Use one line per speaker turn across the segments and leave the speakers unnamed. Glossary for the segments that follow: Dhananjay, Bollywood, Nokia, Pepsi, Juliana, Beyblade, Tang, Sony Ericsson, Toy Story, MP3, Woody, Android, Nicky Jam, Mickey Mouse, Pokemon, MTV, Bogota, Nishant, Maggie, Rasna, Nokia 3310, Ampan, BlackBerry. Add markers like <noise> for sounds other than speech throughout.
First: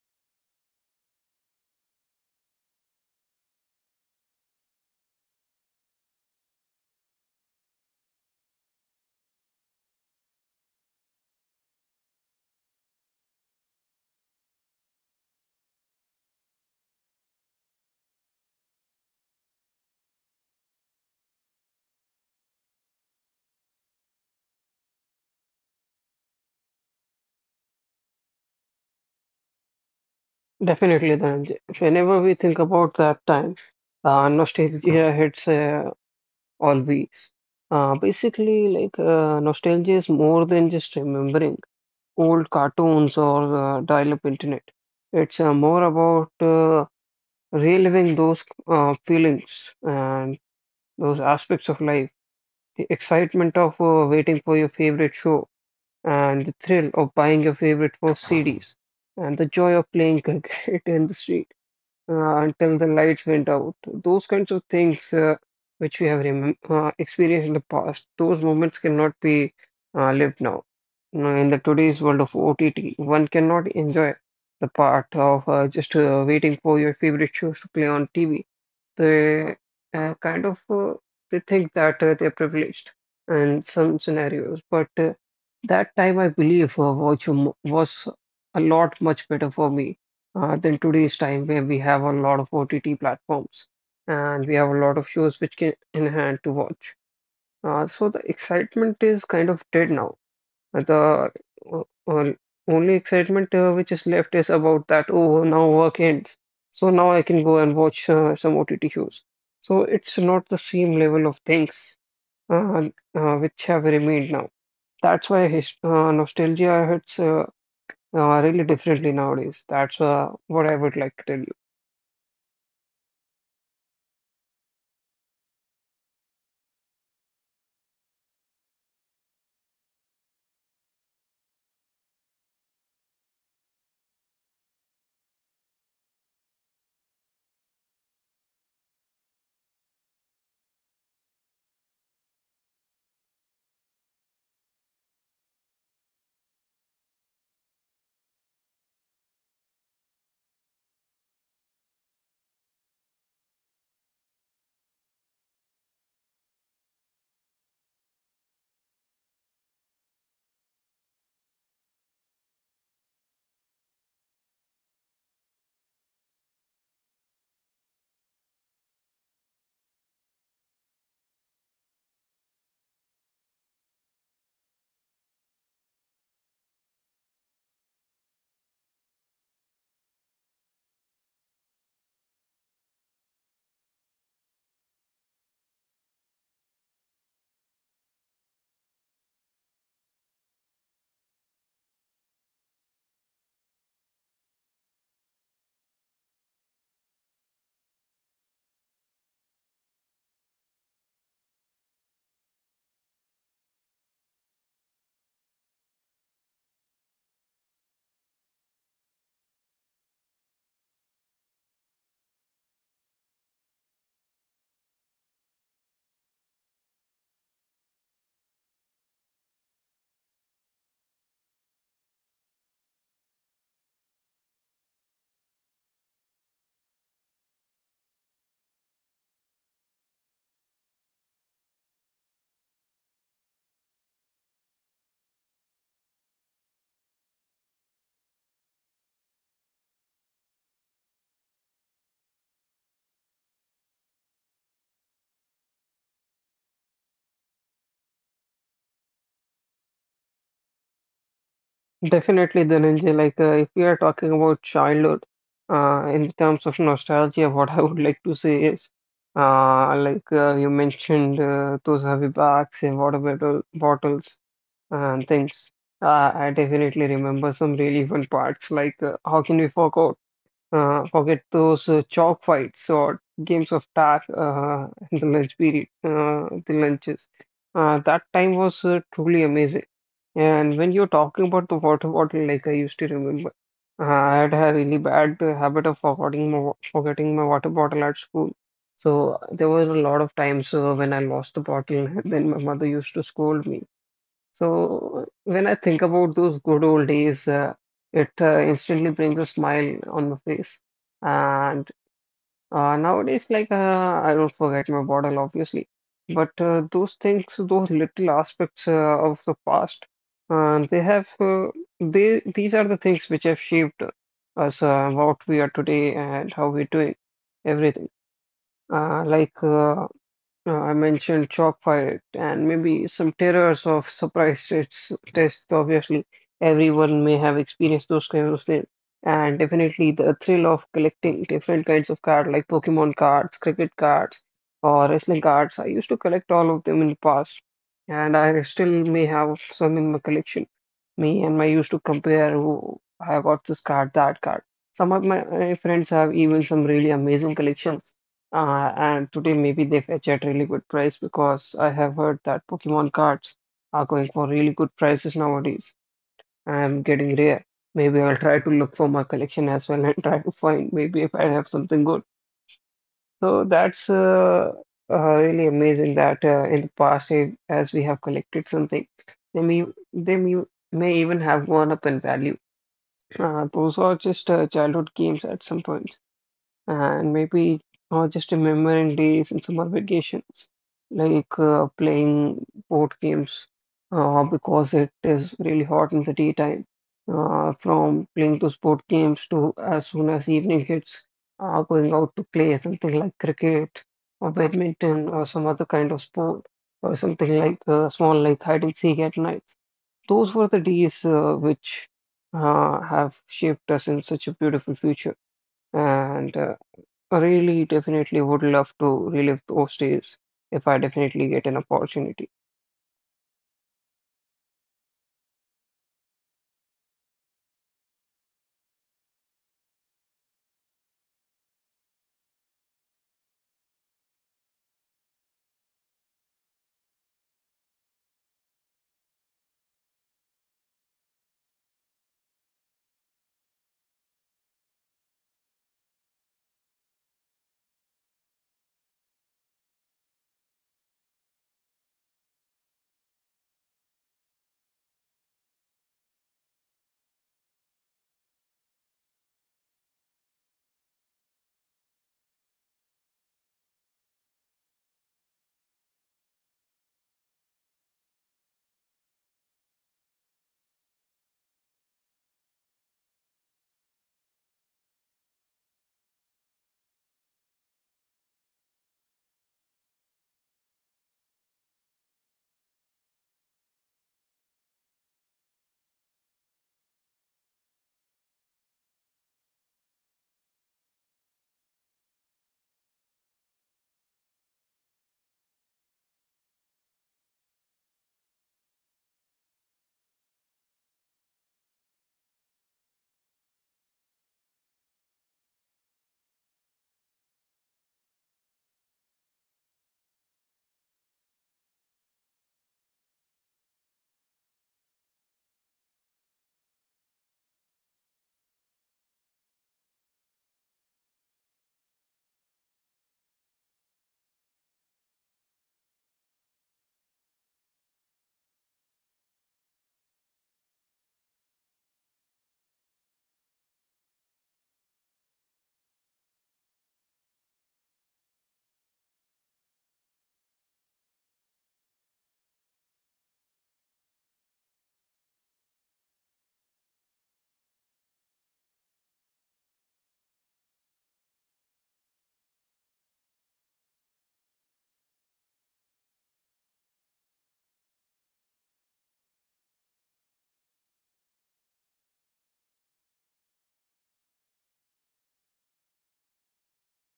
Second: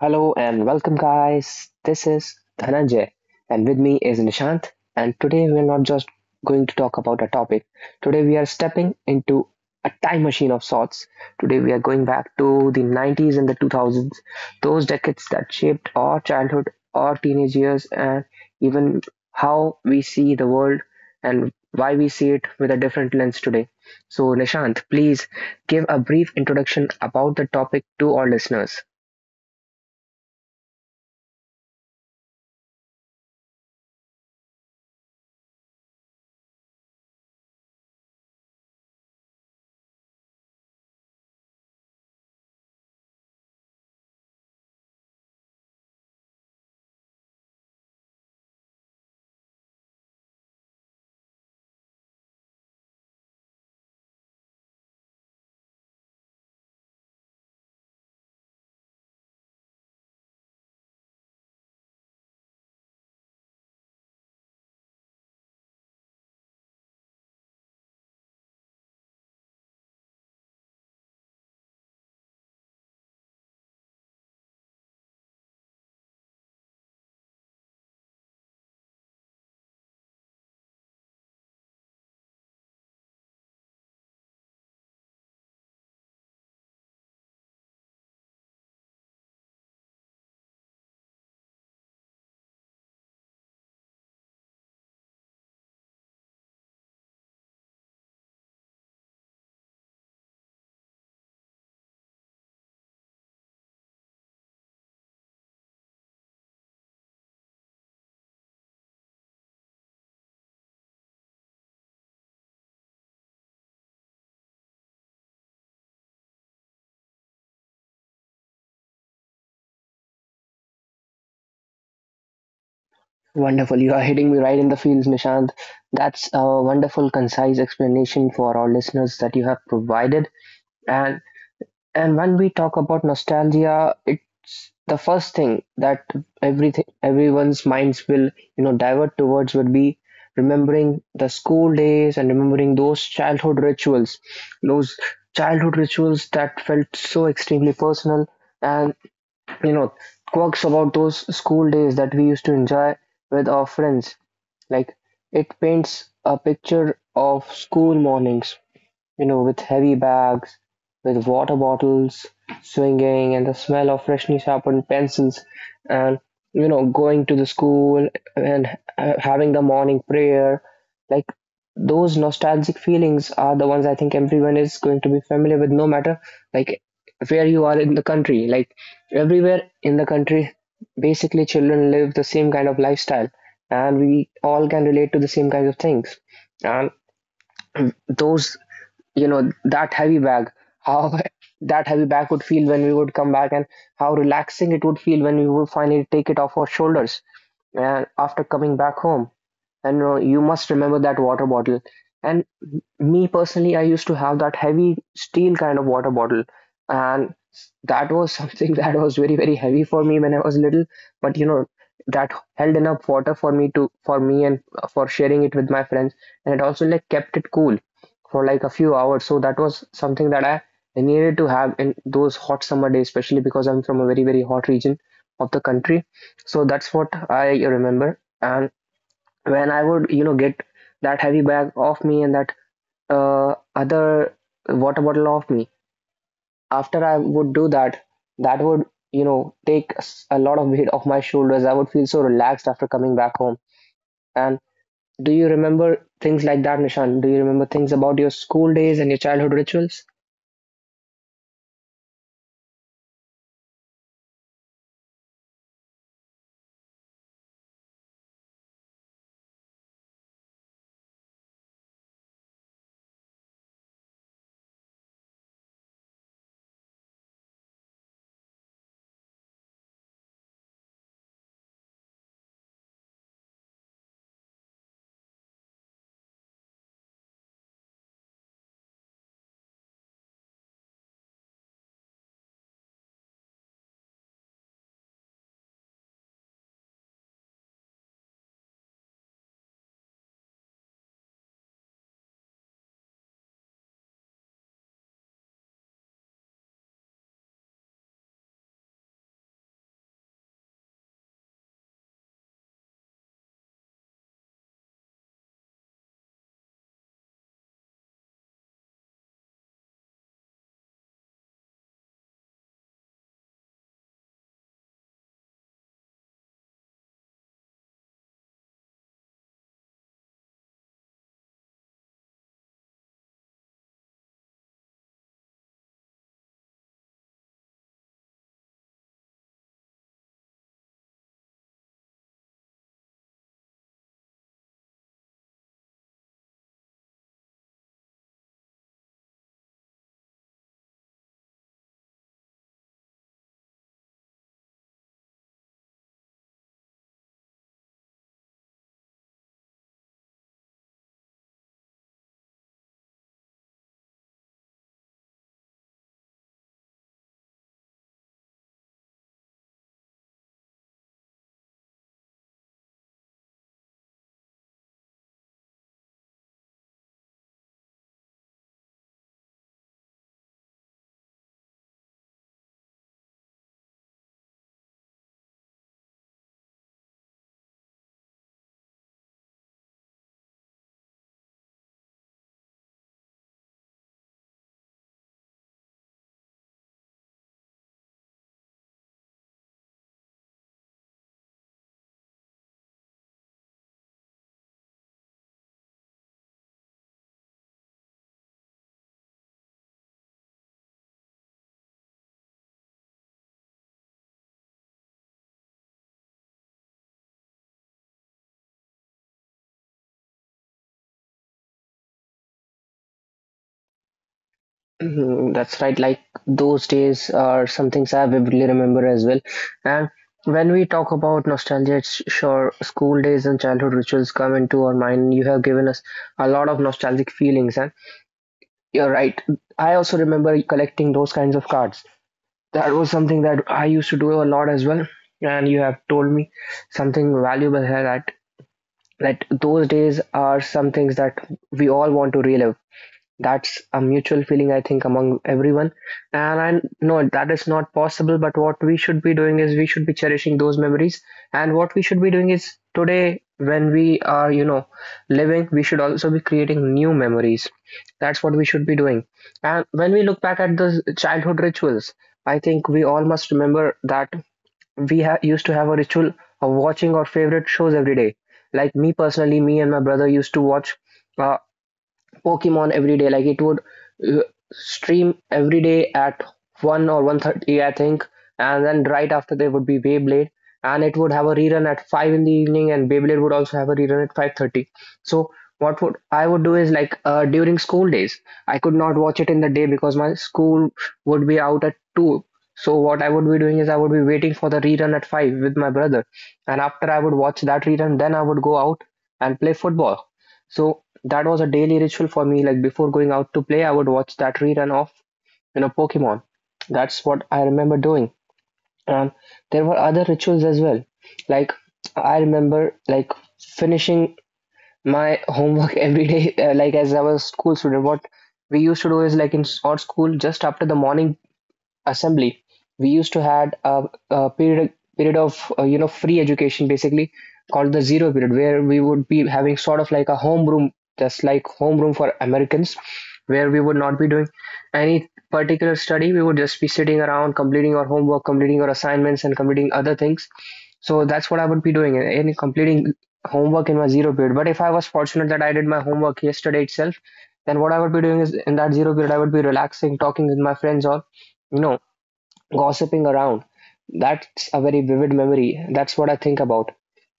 Hello and welcome, guys. This is Dhananjay, and with me is Nishant. And today we are not just going to talk about a topic. Today we are stepping into a time machine of sorts. Today we are going back to the 90s and the 2000s, those decades that shaped our childhood, our teenage years, and even how we see the world and why we see it with a different lens today. So, Nishant, please give a brief introduction about the topic to our listeners.
Definitely, Dhananjay. Whenever we think about that time, nostalgia hits always. Basically, like nostalgia is more than just remembering old cartoons or dial-up internet. It's more about reliving those feelings and those aspects of life. The excitement of waiting for your favorite show, and the thrill of buying your favorite first CDs, and the joy of playing cricket <laughs> in the street until the lights went out. Those kinds of things which we have remem experienced in the past. Those moments cannot be lived now. Now, in the today's world of OTT, one cannot enjoy the part of just waiting for your favorite shows to play on TV. They uh, kind of uh, they think that they're privileged in some scenarios. But that time, I believe, was a lot much better for me than today's time, where we have a lot of OTT platforms and we have a lot of shows which can in hand to watch. So the excitement is kind of dead now. The o- o- only excitement which is left is about that, oh, now work ends. So now I can go and watch some OTT shows. So it's not the same level of things uh, which have remained now. That's why his, nostalgia hits really differently nowadays. That's what I would like to tell you.
Wonderful. You are hitting me right in the feels, Nishant. That's a wonderful, concise explanation for our listeners that you have provided. And and when we talk about nostalgia, it's the first thing that everything everyone's minds will divert towards would be remembering the school days and remembering those childhood rituals that felt so extremely personal and you know quirks about those school days that we used to enjoy with our friends, like, it paints a picture of school mornings, with heavy bags, with water bottles swinging, and the smell of freshly sharpened pencils, and going to the school and having the morning prayer. Like, those nostalgic feelings are the ones I think everyone is going to be familiar with, no matter, like, where you are in the country. Like, everywhere in the country, basically, children live the same kind of lifestyle, and we all can relate to the same kinds of things. And those, that heavy bag, how <laughs> that heavy bag would feel when we would come back, and how relaxing it would feel when we would finally take it off our shoulders, and after coming back home. And you must remember that water bottle. And, me personally, I used to have that heavy steel kind of water bottle, and that was something <laughs> that was very, very heavy for me when I was little. But, you know, that held enough water for me and for sharing it with my friends. And it also, like, kept it cool for, like, a few hours. So that was something that I needed to have in those hot summer days, especially because I'm from a very, very hot region of the country. So that's what I remember. And when I would, get that heavy bag off me and that other water bottle off me, after I would do that, that would, take a lot of weight off my shoulders. I would feel so relaxed after coming back home. And do you remember things like that, Nishan? Do you remember things about your school days and your childhood rituals?
Definitely, Dhananjay. If we are talking about childhood, in terms of nostalgia, <laughs> what I would like to say is, you mentioned, those heavy bags and water bottles and things. I definitely remember some really fun parts. How can we forget? Forget those chalk fights or games of tag in the lunch period, the lunches. That time was truly amazing. And when you're talking about the water bottle, like I used to remember, I had a really bad habit of forgetting forgetting my water bottle at school. So there were a lot of times when I lost the bottle, and then my mother used to scold me. So when I think about those good old days, it instantly brings a smile on my face. And nowadays, I don't forget my bottle, obviously, but those things, those little aspects of the past, they have they these are the things which have shaped us, what we are today and how we're doing everything. Uh, like uh, I mentioned chalk fight and maybe some terrors of surprise tests. Obviously, everyone may have experienced those kinds of things. And definitely the thrill of collecting different kinds of cards like Pokemon cards, cricket cards, or wrestling cards. I used to collect all of them in the past, and I still may have some in my collection. Me and my used to compare who I got this card, that card. Some of my friends have even some really amazing collections. And today maybe they fetch at really good price, because I have heard that Pokemon cards are going for really good prices nowadays. I'm getting rare. Maybe I'll try to look for my collection as well and <laughs> try to find maybe if I have something good. So that's really amazing that in the past, as we have collected something, they may they may even have gone up in value. Those are just childhood games at some point, and maybe just remembering days in summer vacations, like playing board games, because it is really hot in the daytime. From playing those board games to as soon as evening hits, going out to play something like cricket or badminton or some other kind of sport, or something like small like hide and seek at night. Those were the days which have shaped us in such a beautiful future. And Really, definitely would love to relive those days if I definitely get an opportunity.
Mhm, that's right. Like, those days are some things I vividly remember as well. And when we talk about nostalgia, it's sure school days and childhood rituals come into our mind. You have given us a lot of nostalgic feelings, and you're right. I also remember collecting those kinds of cards. That was something that I used to do a lot as well. And you have told me something valuable here, that those days are some things that we all want to relive. That's a mutual feeling, I think, among everyone. And I know that is not possible, but what we should be doing is we should be cherishing those memories. And what we should be doing is, today, when we are living, we should also be creating new memories. That's what we should be doing. And when we look back at those childhood rituals, I think we all must remember that we used to have a ritual of watching our favorite shows every day. Like, me personally, me and my brother used to watch. Uh, Pokemon every day. Like, it would uh, stream every day at 1 or 1:30, I think, and then right after, there would be Beyblade, and it would have a rerun at 5 in the evening, and Beyblade would also have a rerun at 5:30. So what would I would do is, like, during school days, I could not watch it in the day because my school would be out at 2. So what I would be doing is I would be waiting for the rerun at 5 with my brother, and after I would watch that rerun, then I would go out and play football. So that was a daily ritual for me. Like, before going out to play, I would watch that rerun of Pokemon. That's what I remember doing. And there were other rituals as well. Like, I remember, like, finishing my homework <laughs> every day. Like as I was a school student, what we used to do is, like, in our school, just after the morning assembly, we used to had a period of free education, basically called the zero period, where we would be having sort of like a homeroom, just like homeroom for americans, where we would not be doing any particular study. We would just be sitting around completing our homework, completing our assignments, and completing other things. So that's what I would be doing, and completing homework in my zero period. But if I was fortunate that I did my homework yesterday itself, then what I would be doing is, in that zero period, I would be relaxing, talking with my friends, or you know gossiping around. That's a very vivid memory. That's what I think about.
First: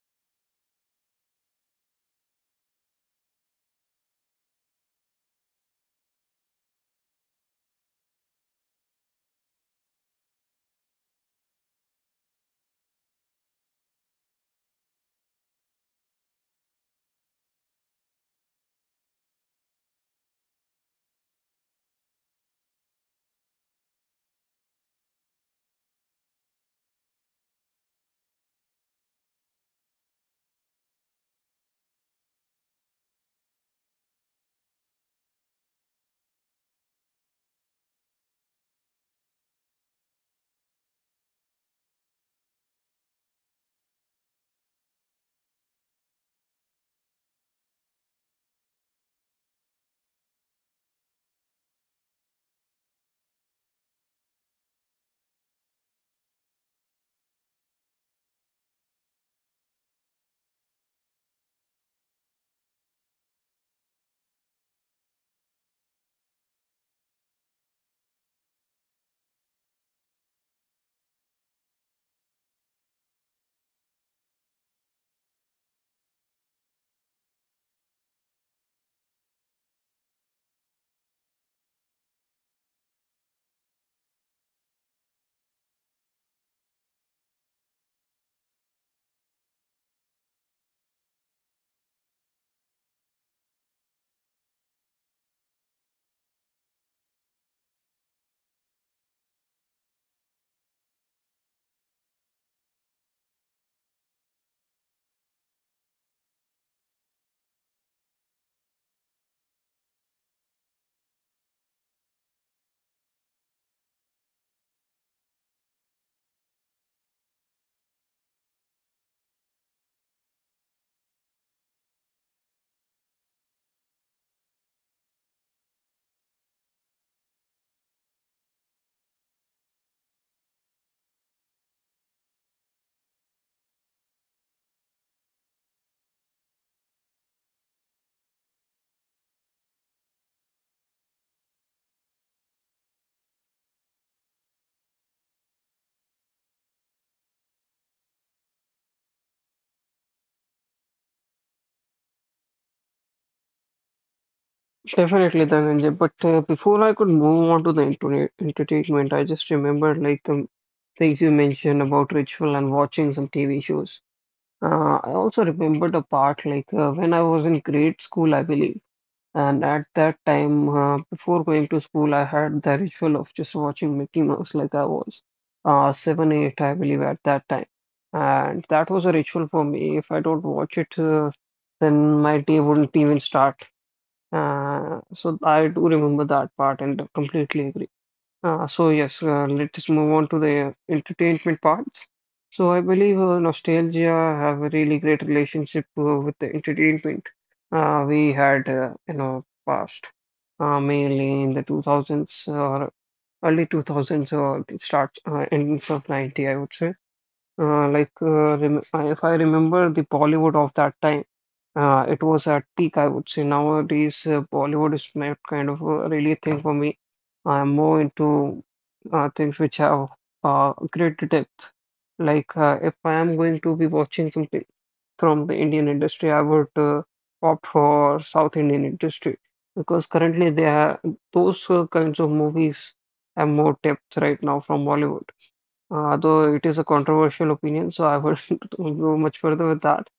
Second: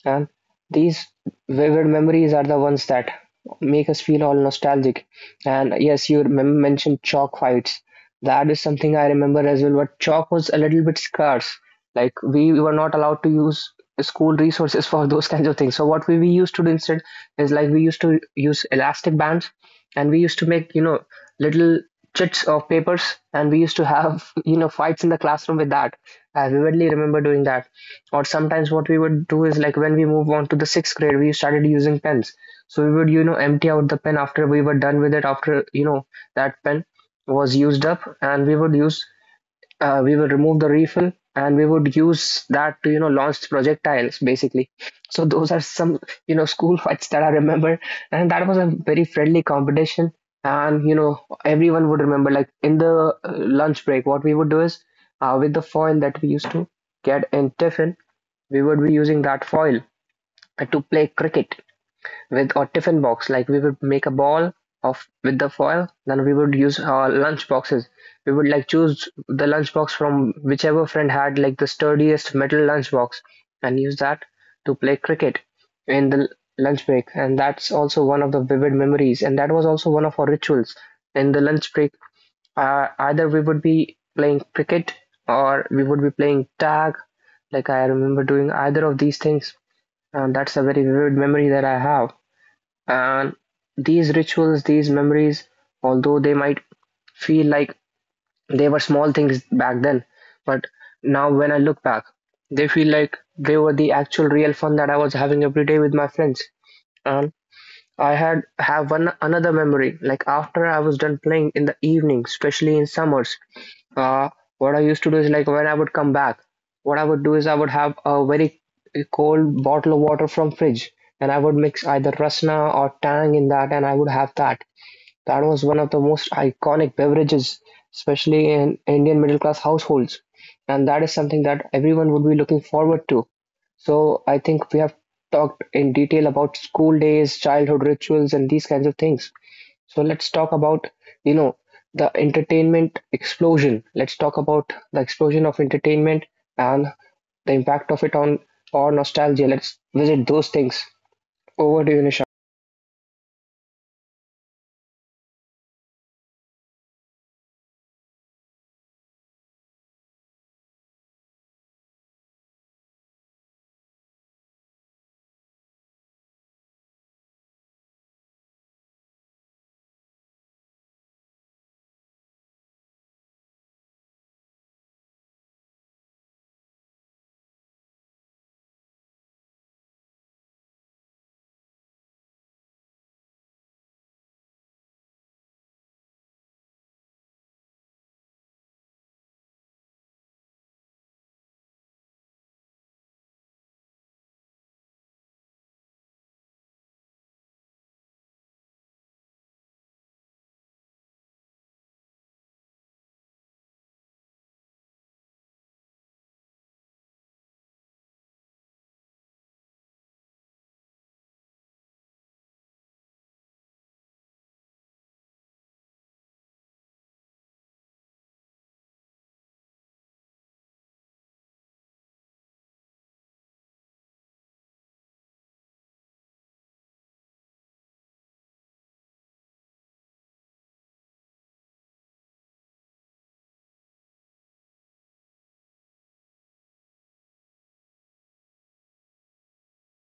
And these vivid memories are the ones that make us feel all nostalgic. And yes, you mentioned chalk fights. That is something I remember as well, but chalk was a little bit scarce. Like, we were not allowed to use school resources <laughs> for those kinds of things. So what we used to do instead is, like, we used to use elastic bands, and we used to make little chits of papers, and we used to have <laughs> fights in the classroom with that. I vividly remember doing that. Or sometimes what we would do is, like, when we move on to the sixth grade, we started using pens. So we would empty out the pen after we were done with it. After that pen was used up, and we would use we will remove the refill, and we would use that to launch projectiles, basically. So those are some school <laughs> fights that I remember, and that was a very friendly competition. And everyone would remember, like, in the uh, lunch break, what we would do is, with the foil that we used to get in tiffin, we would be using that foil to play cricket with our tiffin box. Like, we would make a ball of with the foil, then we would use our lunch boxes. We would, like, choose the lunch box from whichever friend had, like, the sturdiest metal lunch box, and use that to play cricket in the lunch break. And that's also one of the vivid memories. And that was also one of our rituals in the lunch break. Either we would be playing cricket or we would be playing tag. Like, I remember doing either of these things. And that's a very vivid memory that I have. And these rituals, these memories, although they might feel like they were small things back then, but now when I look back, they feel like they were the actual real fun that I was having every day with my friends. And I had have one another memory. Like, after I was done playing in the evening, especially in summers, uh, what I used to do is, like, when I would come back, what I would do is I would have a very cold bottle of water from fridge, and I would mix either Rasna or Tang in that, and I would have that. That was one of the most iconic beverages, especially in Indian middle class households. And that is something that everyone would be looking forward to. So I think we have talked in detail about school days, childhood rituals, and these kinds of things. So let's talk about, you know, the entertainment explosion. Let's talk about the explosion of entertainment and the impact of it on our nostalgia. Let's visit those things. Over to you.
Definitely, Dhananjay. But before I could move on to the internet entertainment, I just remembered like the things you mentioned about ritual and watching some TV shows. I also remembered a part like when I was in grade school, I believe. And at that time, before going to school, I had the ritual of just watching Mickey Mouse. Like I was seven, eight, I believe, at that time. And that was a ritual for me. If I don't watch it, then my day wouldn't even start. So I do remember that part and completely agree. So yes, let us move on to the entertainment parts. So I believe nostalgia have a really great relationship with the entertainment we had in our past, mainly in the 2000s or early 2000s, or the start endings of 90, I would say. If I remember the Bollywood of that time, it was at peak, I would say. Nowadays, Bollywood is not kind of a really thing for me. I'm more into things which have greater depth. Like if I am going to be watching something from the Indian industry, I would opt for South Indian industry, because currently they are those kinds of movies have more depth right now from Bollywood. Though it is a controversial opinion, so I wouldn't <laughs> go much further with that.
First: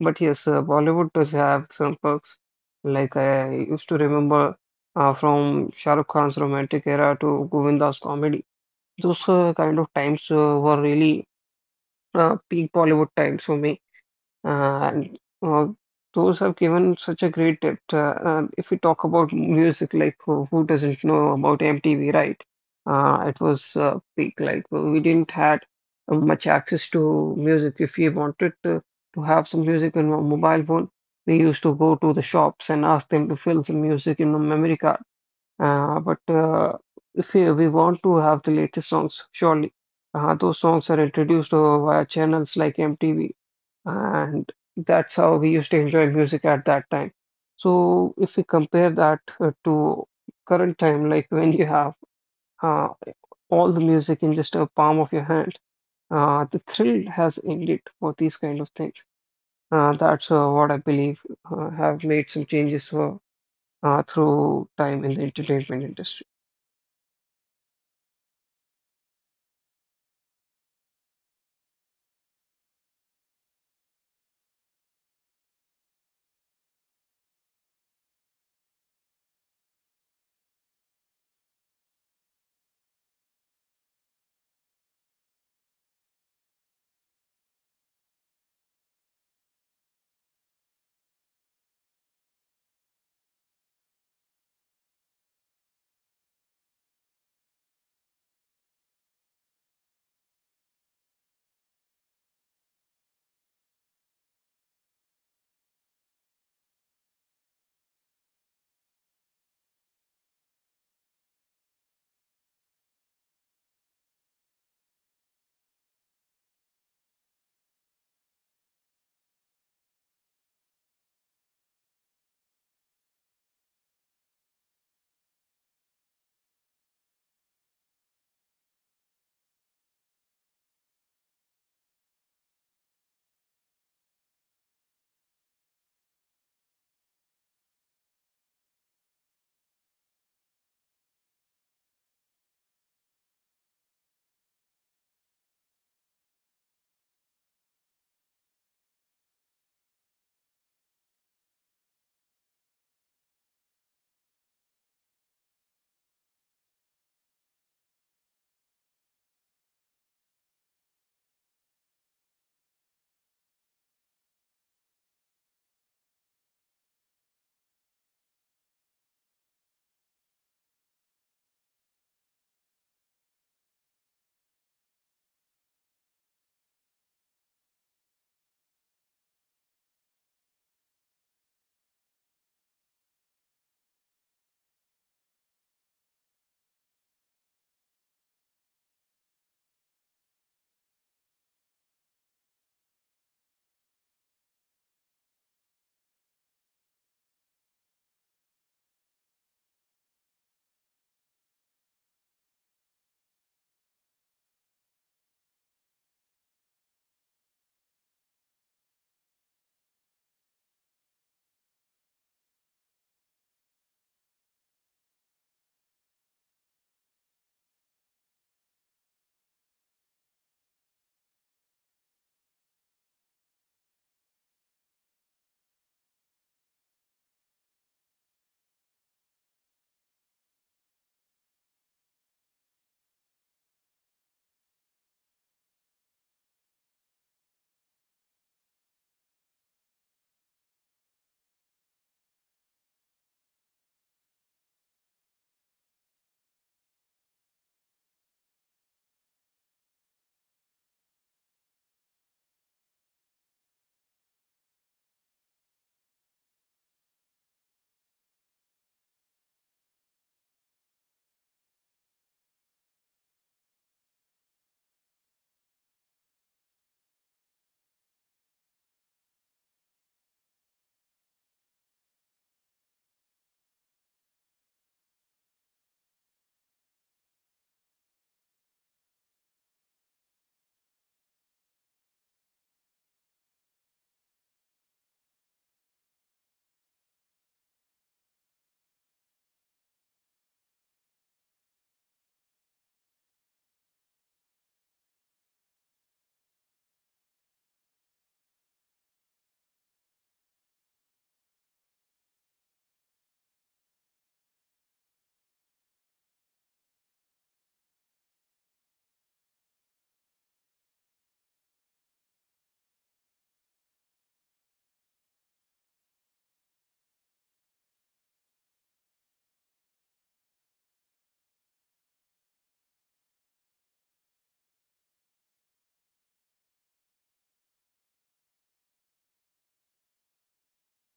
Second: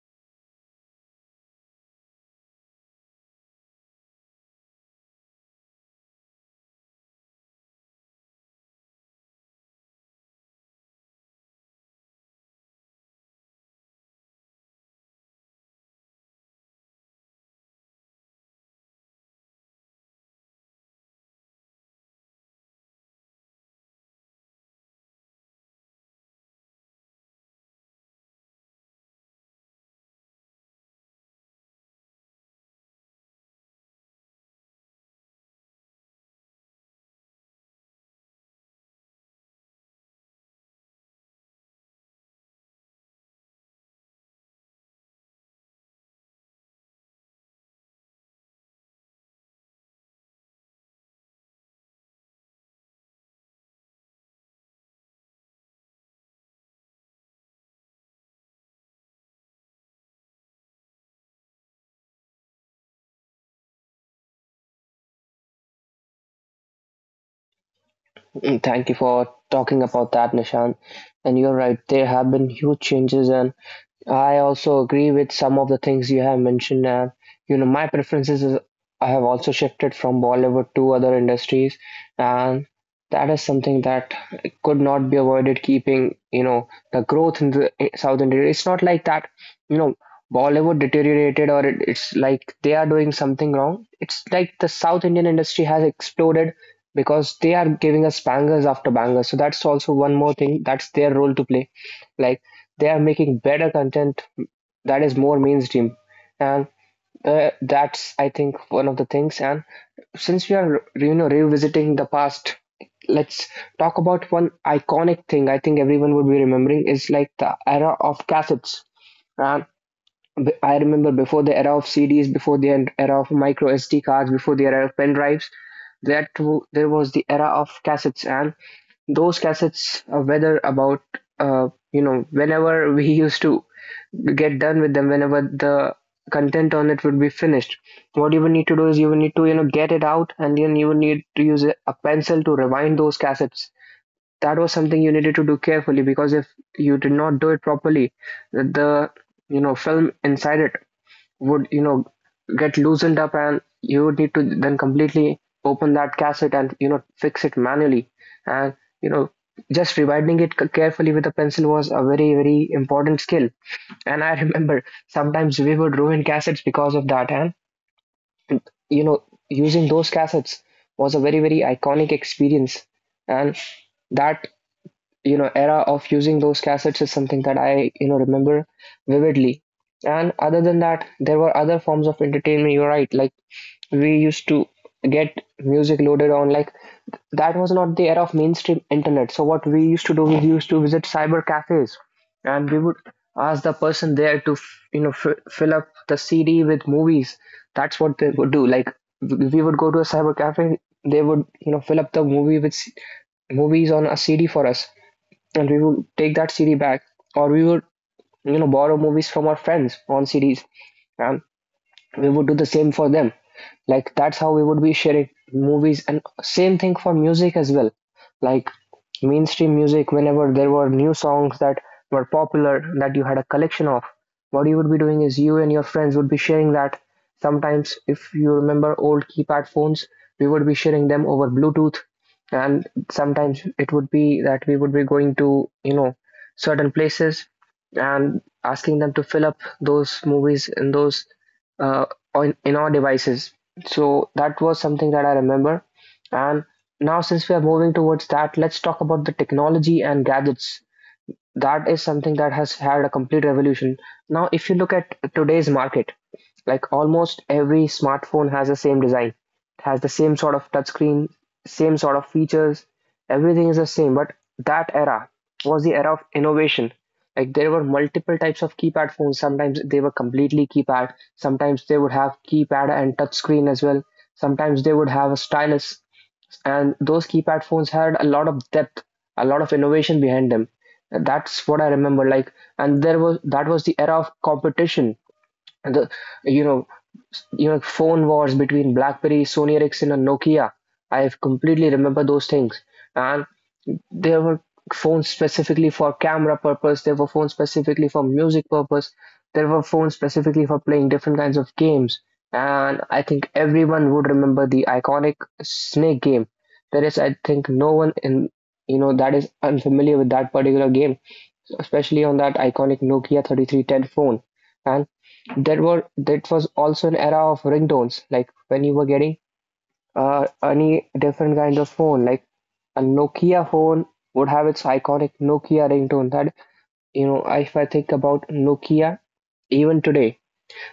But yes, Bollywood does have some perks. Like I used to remember from Shah Rukh Khan's romantic era to Govinda's comedy. Those kind of times were really peak Bollywood times for me. And uh, those have given such a great depth. If we talk about music, like who doesn't know about MTV, right? It was peak. Like well, we didn't had much access to music. If we wanted to have some music on our mobile phone, we used to go to the shops and ask them to fill some music in the memory card. But if we want to have the latest songs, surely those songs are introduced via channels like MTV, and that's how we used to enjoy music at that time. So if we compare that to current time, like when you have uh, all the music in just a palm of your hand, the thrill has ended for these kind of things. That's what I believe have made some changes for, through time in the entertainment industry.
Mm, thank you for talking about that, Nishant. And you're right, there have been huge changes, and I also agree with some of the things you have mentioned. And my preferences is I have also shifted from Bollywood to other industries, and that is something that could not be avoided. Keeping the growth in the in South India, it's not like that. You know, Bollywood deteriorated, or it's like they are doing something wrong. It's like the South Indian industry has exploded because they are giving us bangers after bangers. So that's also one more thing. That's their role to play, like they are making better content that is more mainstream, and that's, I think, one of the things. And since we are revisiting the past, let's talk about one iconic thing. I think everyone would be remembering is like the era of cassettes. And I remember, before the era of CDs, before the era of micro SD cards, before the era of pen drives, there was the era of cassettes. And those cassettes, whether about, whenever <laughs> we used to get done with them, whenever the content on it would be finished, what you would need to do is you would need to get it out, and then you would need to use a pencil to rewind those cassettes. That was something you needed to do carefully, because if you did not do it properly, the film inside it would get loosened up, and you would need to then completely open that cassette and fix it manually. And you know just rewinding it carefully with a pencil was a very, very important skill. And I <laughs> remember, sometimes we would ruin cassettes because of that. And you know using those cassettes was a very, very iconic experience, and that era of using those cassettes is something that I remember vividly. And other than that, there were other forms of entertainment. You're right. Like, we used to get music loaded on, like that was not the era of mainstream internet. So what we used to do, we used to visit cyber cafes, and we would ask the person there to fill up the CD with movies. That's what they would do. Like, we would go to a cyber cafe, they would fill up the movie with movies on a CD for us, and we would take that CD back, or we would borrow movies from our friends on CDs, and we would do the same for them. Like, that's how we would be sharing movies, and same thing for music as well. Like, mainstream music, whenever there were new songs that were popular, that you had a collection of, what you would be doing is you and your friends would be sharing that. Sometimes, if you remember old keypad phones, we would be sharing them over Bluetooth. And sometimes it would be that we would be going to certain places and asking them to fill up those movies in those, uh, in our devices. So that was something that I remember. And now, since we are moving towards that, let's talk about the technology and gadgets. That is something that has had a complete revolution. Now, if you look at today's market, like almost every smartphone has the same design. It has the same sort of touchscreen, same sort of features. Everything is the same. But that era was the era of innovation. Like, there were multiple types of keypad phones. Sometimes they were completely keypad. Sometimes they would have keypad and touchscreen as well. Sometimes they would have a stylus. And those keypad phones had a lot of depth, a lot of innovation behind them. That's what I remember. Like, and there was, that was the era of competition, and the you know phone wars between BlackBerry, Sony Ericsson, and Nokia. I completely remember those things. And there were phones specifically for camera purpose. There were phones specifically for music purpose. There were phones specifically for playing different kinds of games. And I think everyone would remember the iconic Snake game. There is, I think, no one in that is unfamiliar with that particular game, especially on that iconic Nokia 3310 phone. And that was also an era of ringtones, like when you were getting any different kind of phone, like a Nokia phone would have its iconic Nokia ringtone. That, you know, if I think about Nokia, even today,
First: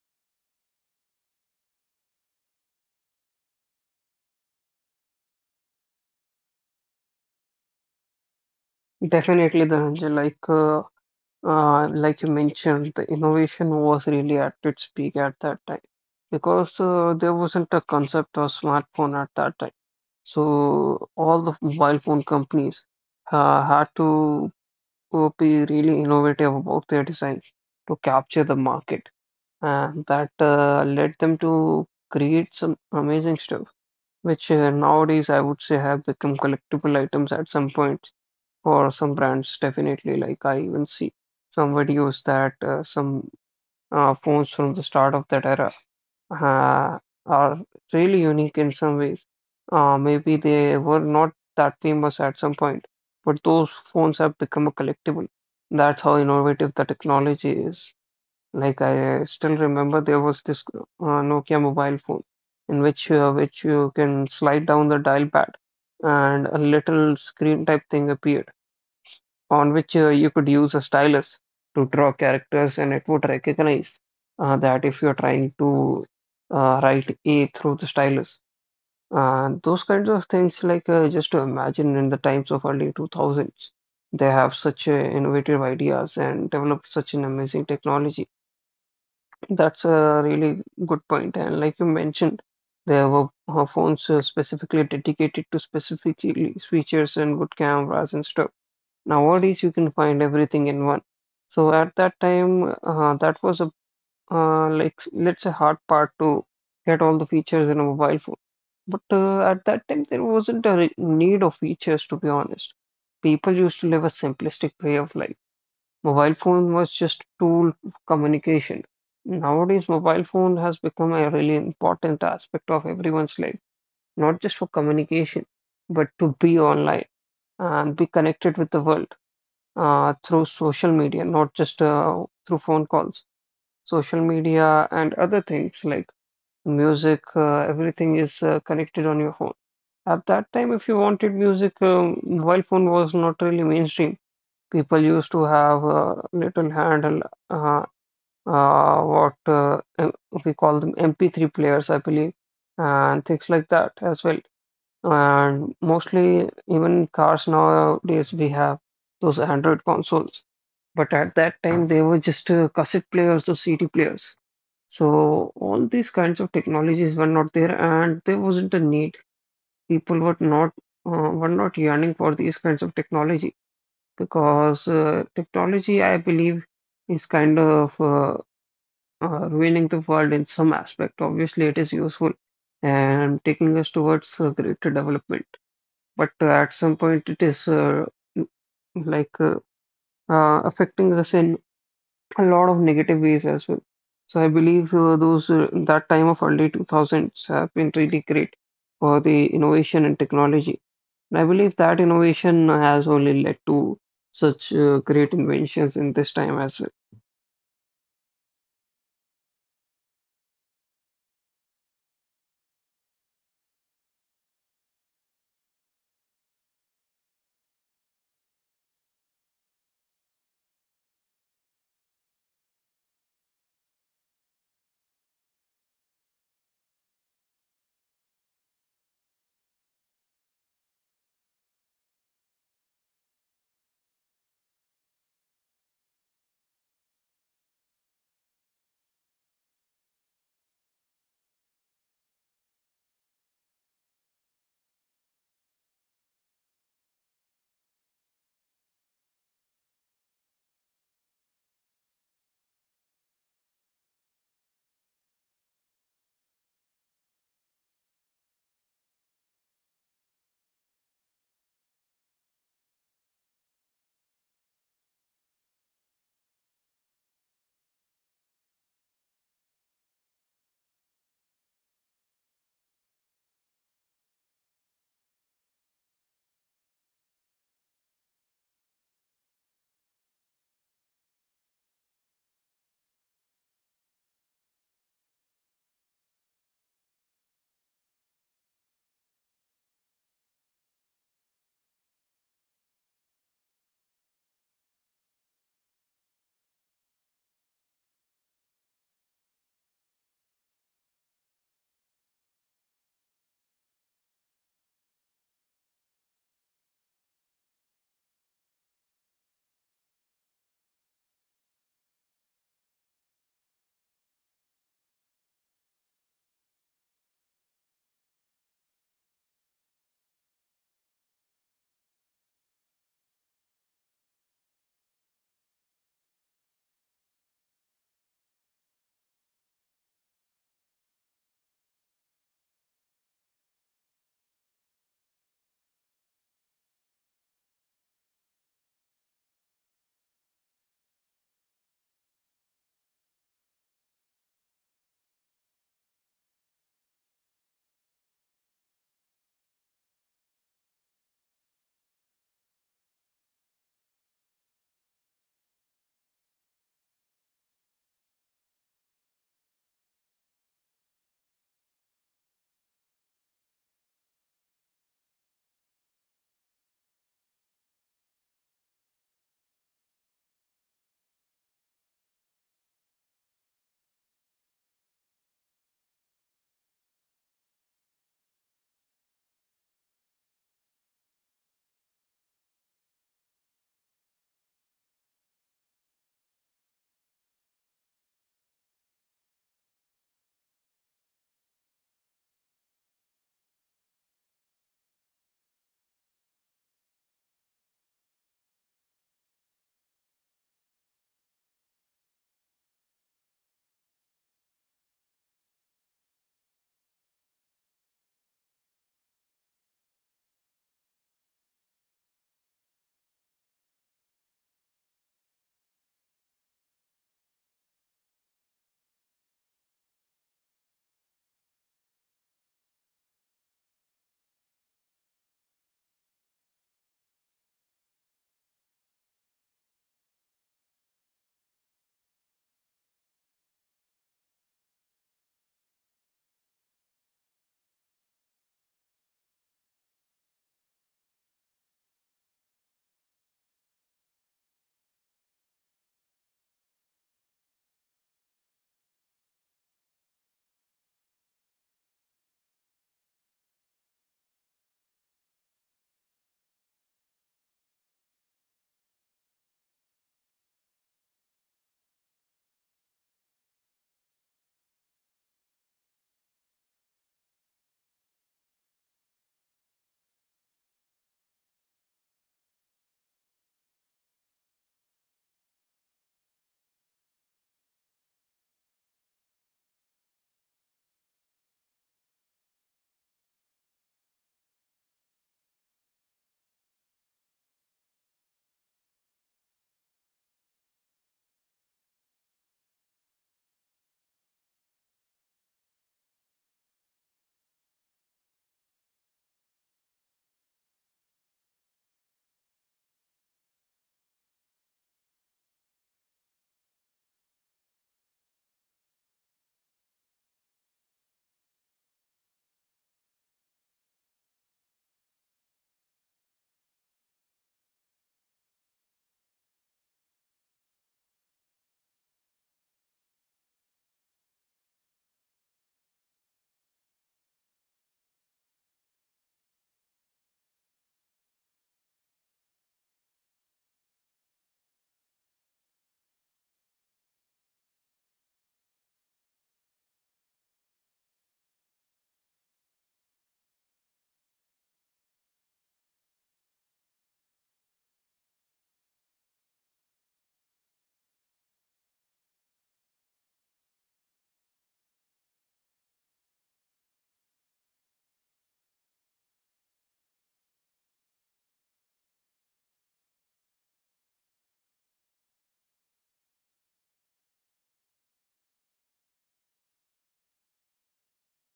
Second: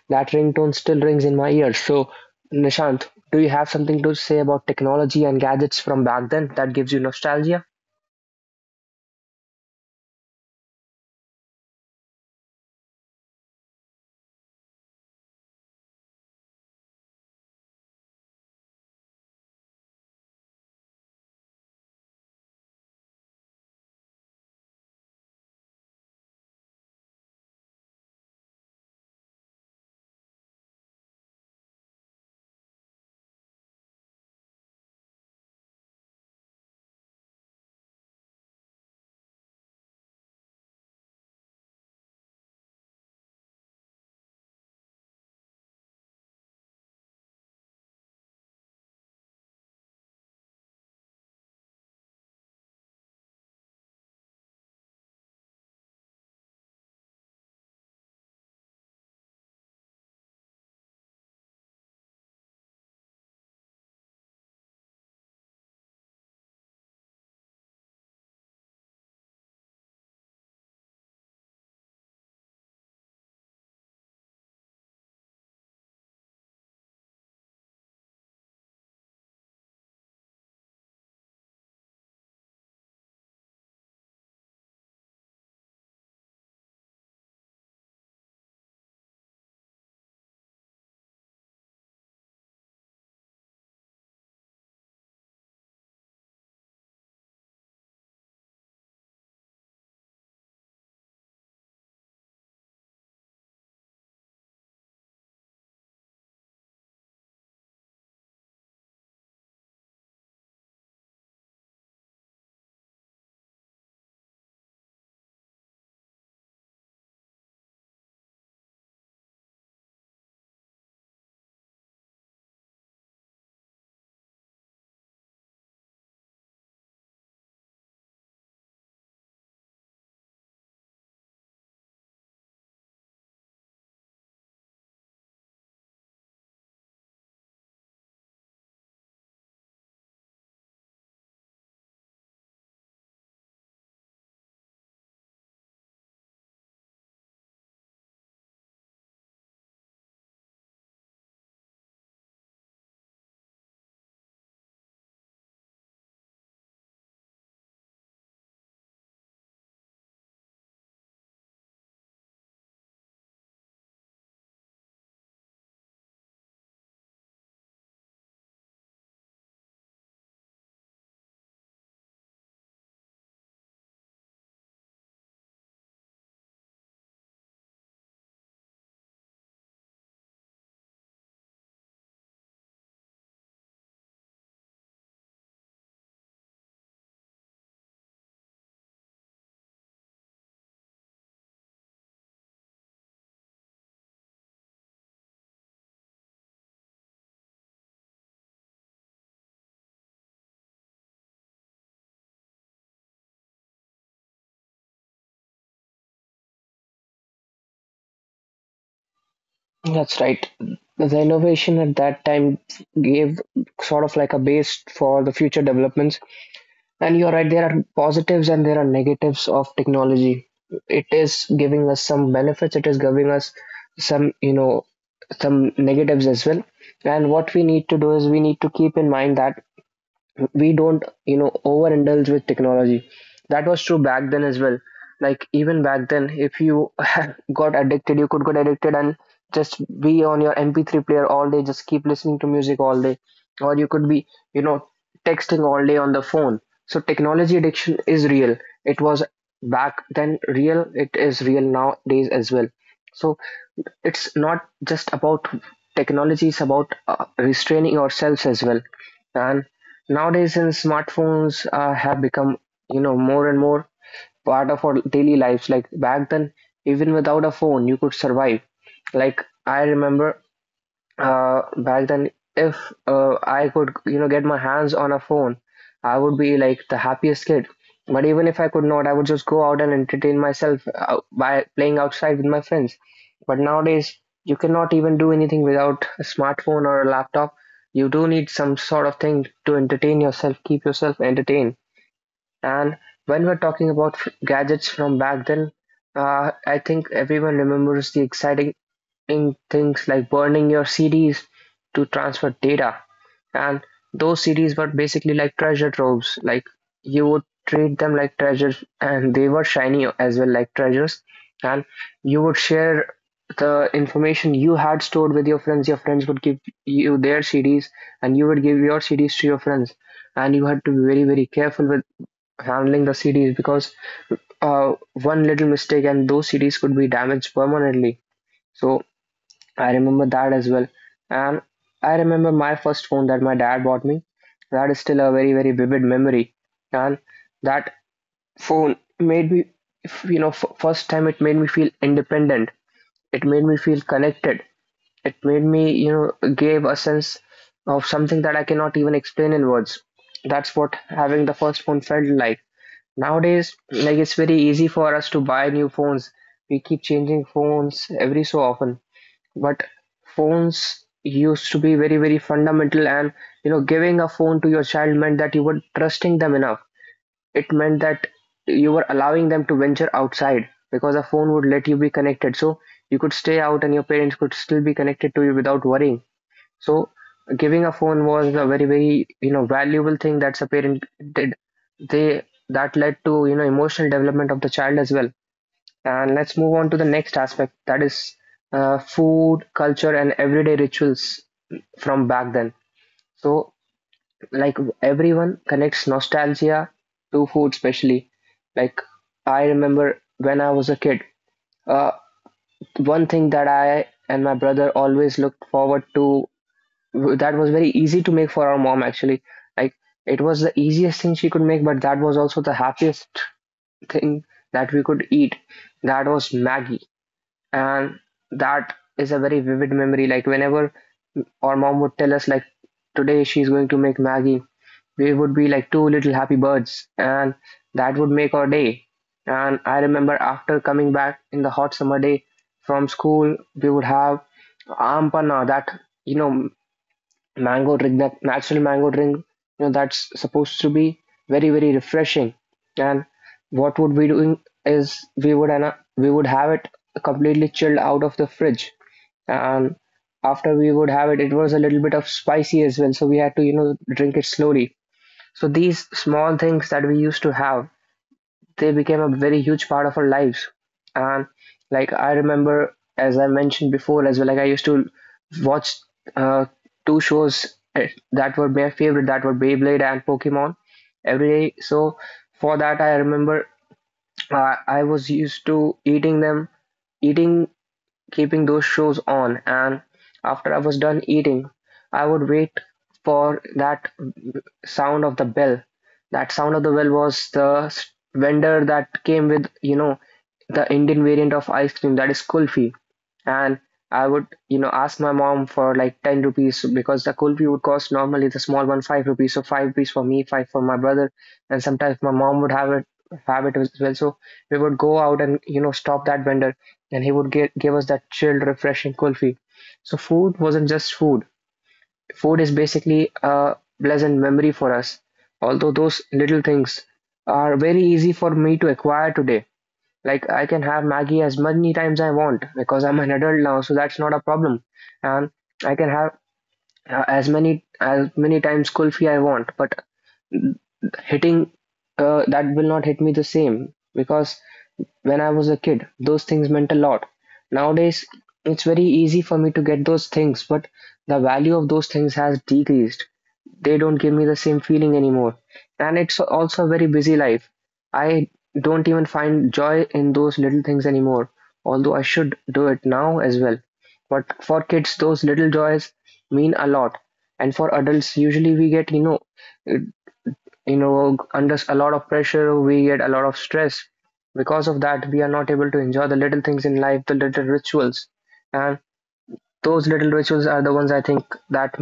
that ringtone still rings in my ears. So, Nishant, do you have something to say about technology and gadgets from back then that gives you nostalgia?
Definitely, Dhananjay, like you mentioned, the innovation was really at its peak at that time, because there wasn't a concept of smartphone at that time. So all the mobile phone companies had to be really innovative about their design to capture the market, and that led them to create some amazing stuff, which nowadays I would say have become collectible items at some point. For some brands, definitely. Like I even see some videos that some phones from the start of that era uh, are really unique in some ways. Maybe they were not that famous at some point, but those phones have become a collectible. That's how innovative the technology is. Like I still remember there was this Nokia mobile phone in which you can slide down the dial pad, and a little screen type thing appeared on which you could use a stylus to draw characters, and it would recognize that if you're trying to write A through the stylus. Those kinds of things, like just to imagine in the times of early 2000s, they have such innovative ideas and developed such an amazing technology. That's a really good point. And like you mentioned, there were phones specifically dedicated to specifically features and good cameras and stuff. Nowadays, you can find everything in one. So at that time, that was a let's say hard part to get all the features in a mobile phone. But at that time, there wasn't a need of features, to be honest. People used to live a simplistic way of life. Mobile phone was just a tool of communication. Nowadays, mobile phone has become a really important aspect of everyone's life, not just for communication, but to be online and be connected with the world through social media, not just through phone calls. Social media and other things like music, everything is connected on your phone. At that time, if you wanted music, mobile phone was not really mainstream. People used to have a little handle, uh, uh, what uh, M- we call them MP3 players, I believe, and things like that as well. And mostly, even cars nowadays, we have those Android consoles. But at that time, they were just cassette players or CD players. So all these kinds of technologies were not there, and there wasn't a need. People were not yearning for these kinds of technology because technology, I believe, is kind of ruining the world in some aspect. Obviously, it is useful and taking us towards greater development, but at some point, it is like uh, affecting us in a lot of negative ways as well. So I believe those that time of early 2000s have been really great for the innovation and technology. And I believe that innovation has only led to such great inventions in this time as well.
That's right. The innovation at that time gave sort of like a base for the future developments. And you're right, there are positives and there are negatives of technology. It is giving us some benefits, it is giving us some, you know, some negatives as well. And what we need to do is we need to keep in mind that we don't overindulge with technology. That was true back then as well. Like, even back then, if you <laughs> got addicted, you could get addicted, and just be on your MP3 player all day, just keep listening to music all day, or you could be you know texting all day on the phone. So technology addiction is real. It was back then real, it is real nowadays as well. So it's not just about technology, it's about restraining ourselves as well. And nowadays, since smartphones have become more and more part of our daily lives, like back then, even without a phone, you could survive. Like, I remember back then, if I could get my hands on a phone, I would be like the happiest kid. But even if I could not, I would just go out and entertain myself by playing outside with my friends. But nowadays, you cannot even do anything without a smartphone or a laptop. You do need some sort of thing to entertain yourself, keep yourself entertained. And when we're talking about gadgets from back then, I think everyone remembers the exciting in things like burning your CDs to transfer data. And those CDs were basically like treasure troves. Like, you would treat them like treasures, and they were shiny as well, like treasures. And you would share the information you had stored with your friends. Your friends would give you their CDs, and you would give your CDs to your friends. And you had to be very, very careful with handling the CDs, because one little mistake and those CDs could be damaged permanently. So I remember that as well. And I remember my first phone that my dad bought me. That is still a very, very vivid memory. And that phone made me, first time it made me feel independent. It made me feel connected. It made me gave a sense of something that I cannot even explain in words. That's what having the first phone felt like. Nowadays, like it's very easy for us to buy new phones. We keep changing phones every so often, but phones used to be very, very fundamental, and giving a phone to your child meant that you were trusting them enough. It meant that you were allowing them to venture outside, because a phone would let you be connected. So you could stay out and your parents could still be connected to you without worrying. So giving a phone was a very, very valuable thing that a parent did. They That led to emotional development of the child as well. And let's move on to the next aspect, that is food, culture, and everyday rituals from back then. So, like, everyone connects nostalgia to food, especially. Like, I remember, when I was a kid, uh, one thing that I and my brother always looked forward to, that was very easy to make for our mom, actually. Like, it was the easiest thing she could make, but that was also the happiest thing that we could eat. That was Maggie. And that is a very vivid memory. Like, whenever our mom would tell us like today she's going to make Maggie, we would be like two little happy birds, and that would make our day. And I remember, after coming back in the hot summer day from school, we would have ampana. That you know mango drink, that natural mango drink that's supposed to be very, very refreshing. And what would be doing is we would have it completely chilled out of the fridge. And after we would have it, it was a little bit of spicy as well. So we had to drink it slowly. So these small things that we used to have, they became a very huge part of our lives. And like I remember, as I mentioned before as well, like I used to watch uh, two shows, that were my favorite, that were Beyblade and Pokemon every day. So for that, I remember I was used to eating them, eating, keeping those shows on. And after I was done eating, I would wait for that sound of the bell. That sound of the bell was the vendor that came with, you know, the Indian variant of ice cream that is kulfi. And I would ask my mom for like 10 rupees, because the kulfi would cost normally, the small one, 5 rupees. So 5 rupees for me, 5 for my brother. And sometimes my mom would have it as well. So we would go out and stop that vendor, and he would give us that chilled, refreshing kulfi. So food wasn't just food. Food is basically a pleasant memory for us, although those little things are very easy for me to acquire today. Like, I can have Maggie as many times I want, because I'm an adult now, so that's not a problem. And I can have as many times kulfi I want, but hitting that will not hit me the same, because when I was a kid, those things meant a lot. Nowadays, it's very easy for me to get those things, but the value of those things has decreased. They don't give me the same feeling anymore. And it's also a very busy life. I don't even find joy in those little things anymore, although I should do it now as well. But for kids, those little joys mean a lot. And for adults, usually we get, it- under a lot of pressure, we get a lot of stress. Because of that, we are not able to enjoy the little things in life, the little rituals. And those little rituals are the ones I think that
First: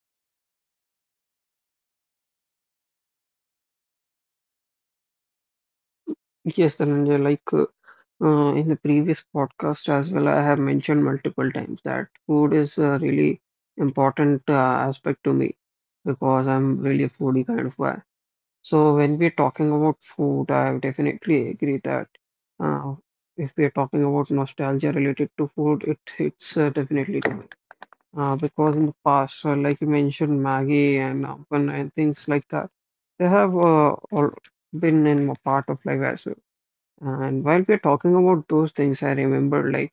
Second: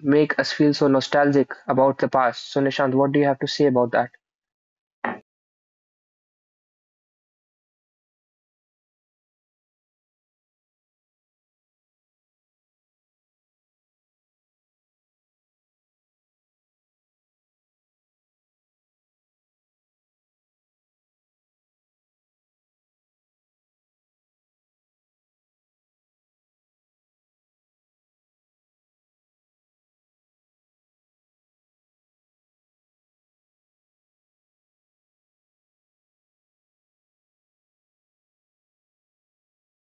make us feel so nostalgic about the past. So, Nishant, what do you have to say about that?
Yes, Dhananjay, like in the previous podcast as well, I have mentioned multiple times that food is a really important aspect to me because I'm really a foodie kind of guy. So when we're talking about food, I definitely agree that uh, if we're talking about nostalgia related to food, it's definitely different. Because in the past, like you mentioned, Maggie and Ampan and things like that, they have all been in a part of life as well. And while we're talking about those things, I remember like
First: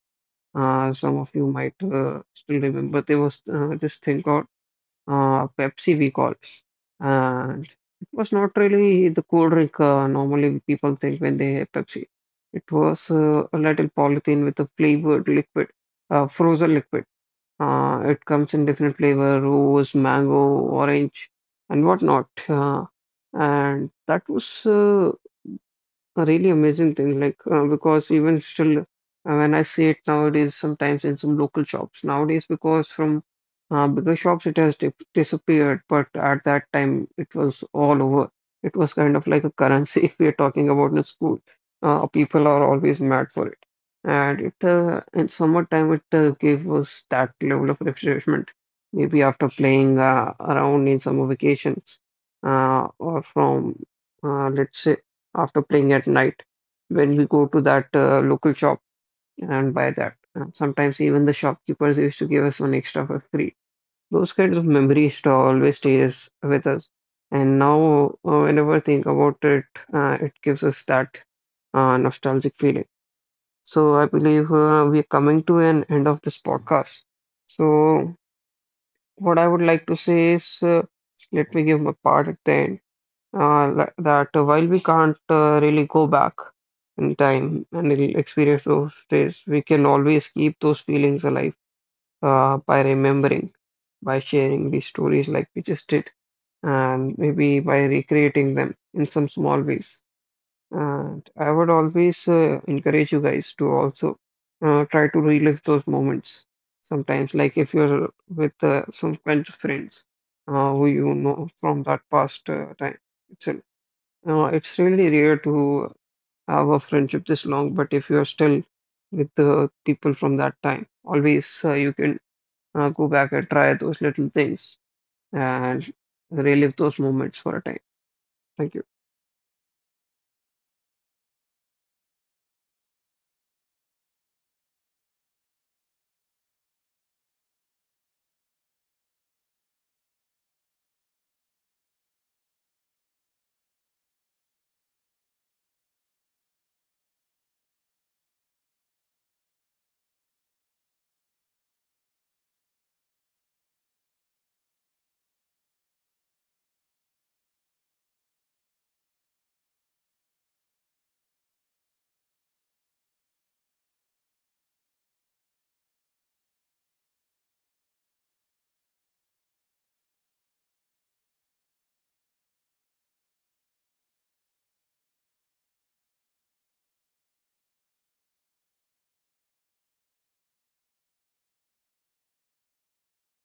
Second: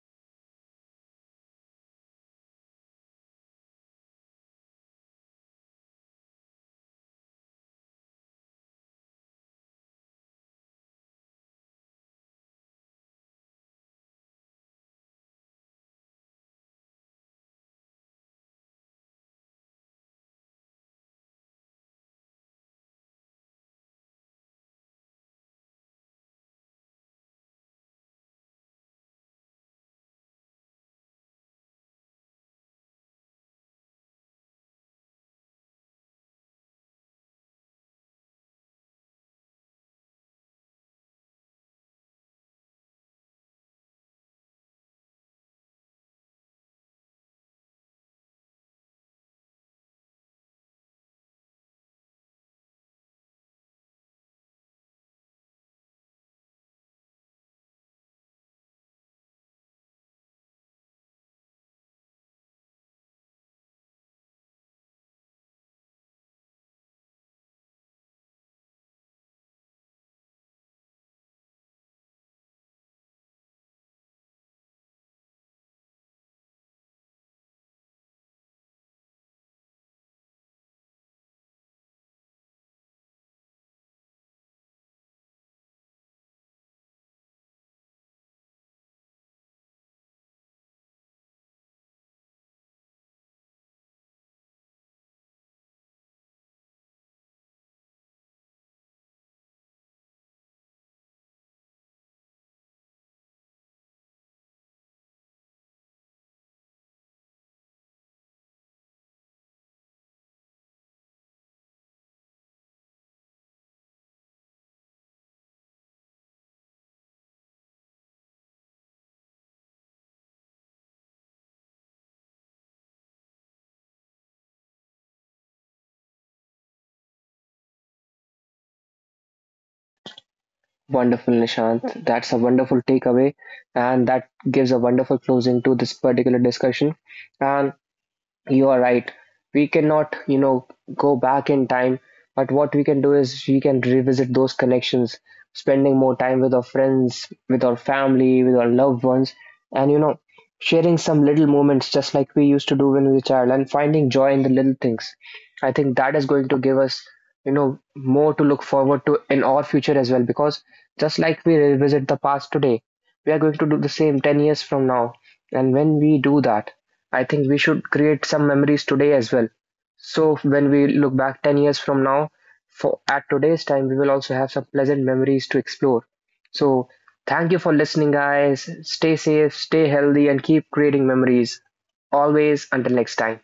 some of you might still remember there was this thing called Pepsi, we call. And it was not really the cool drink normally people think when they have Pepsi. It was a little polythene with a flavored liquid, frozen liquid. It comes in different flavor, rose, mango, orange, and whatnot. And that was a really amazing thing, like because even still, when I see it nowadays, sometimes in some local shops nowadays, because from bigger shops it has dip disappeared, but at that time it was all over. It was kind of like a currency <laughs> if we are talking about in school. People are always mad for it, and it in summertime it gave us that level of refreshment. Maybe after playing around in summer vacations, or from let's say after playing at night when we go to that local shop and buy that. And sometimes even the shopkeepers used to give us one extra for free. Those kinds of memories to always stays with us. And now, whenever I think about it, it gives us that nostalgic feeling. So I believe we are coming to an end of this podcast. So what I would like to say is, let me give my part at the end that while we can't really go back in time and experience those days, we can always keep those feelings alive by remembering, by sharing these stories like we just did, and maybe by recreating them in some small ways. And I would always encourage you guys to also try to relive those moments. Sometimes, like if you're with some kind of friends who you know from that past time itself, it's really rare to have a friendship this long, but if you're still with the people from that time, always you can go back and try those little things and relive those moments for a time. Thank you.
Wonderful, Nishant. That's a wonderful takeaway, and that gives a wonderful closing to this particular discussion. And you are right. We cannot go back in time, but what we can do is we can revisit those connections, spending more time with our friends, with our family, with our loved ones, and, you know, sharing some little moments just like we used to do when we were a child, and finding joy in the little things. I think that is going to give us more to look forward to in our future as well, because just like we revisit the past today, we are going to do the same 10 years from now. And when we do that, I think we should create some memories today as well. So when we look back 10 years from now, for at today's time, we will also have some pleasant memories to explore. So thank you for listening, guys. Stay safe, stay healthy, and keep creating memories. Always, until next time.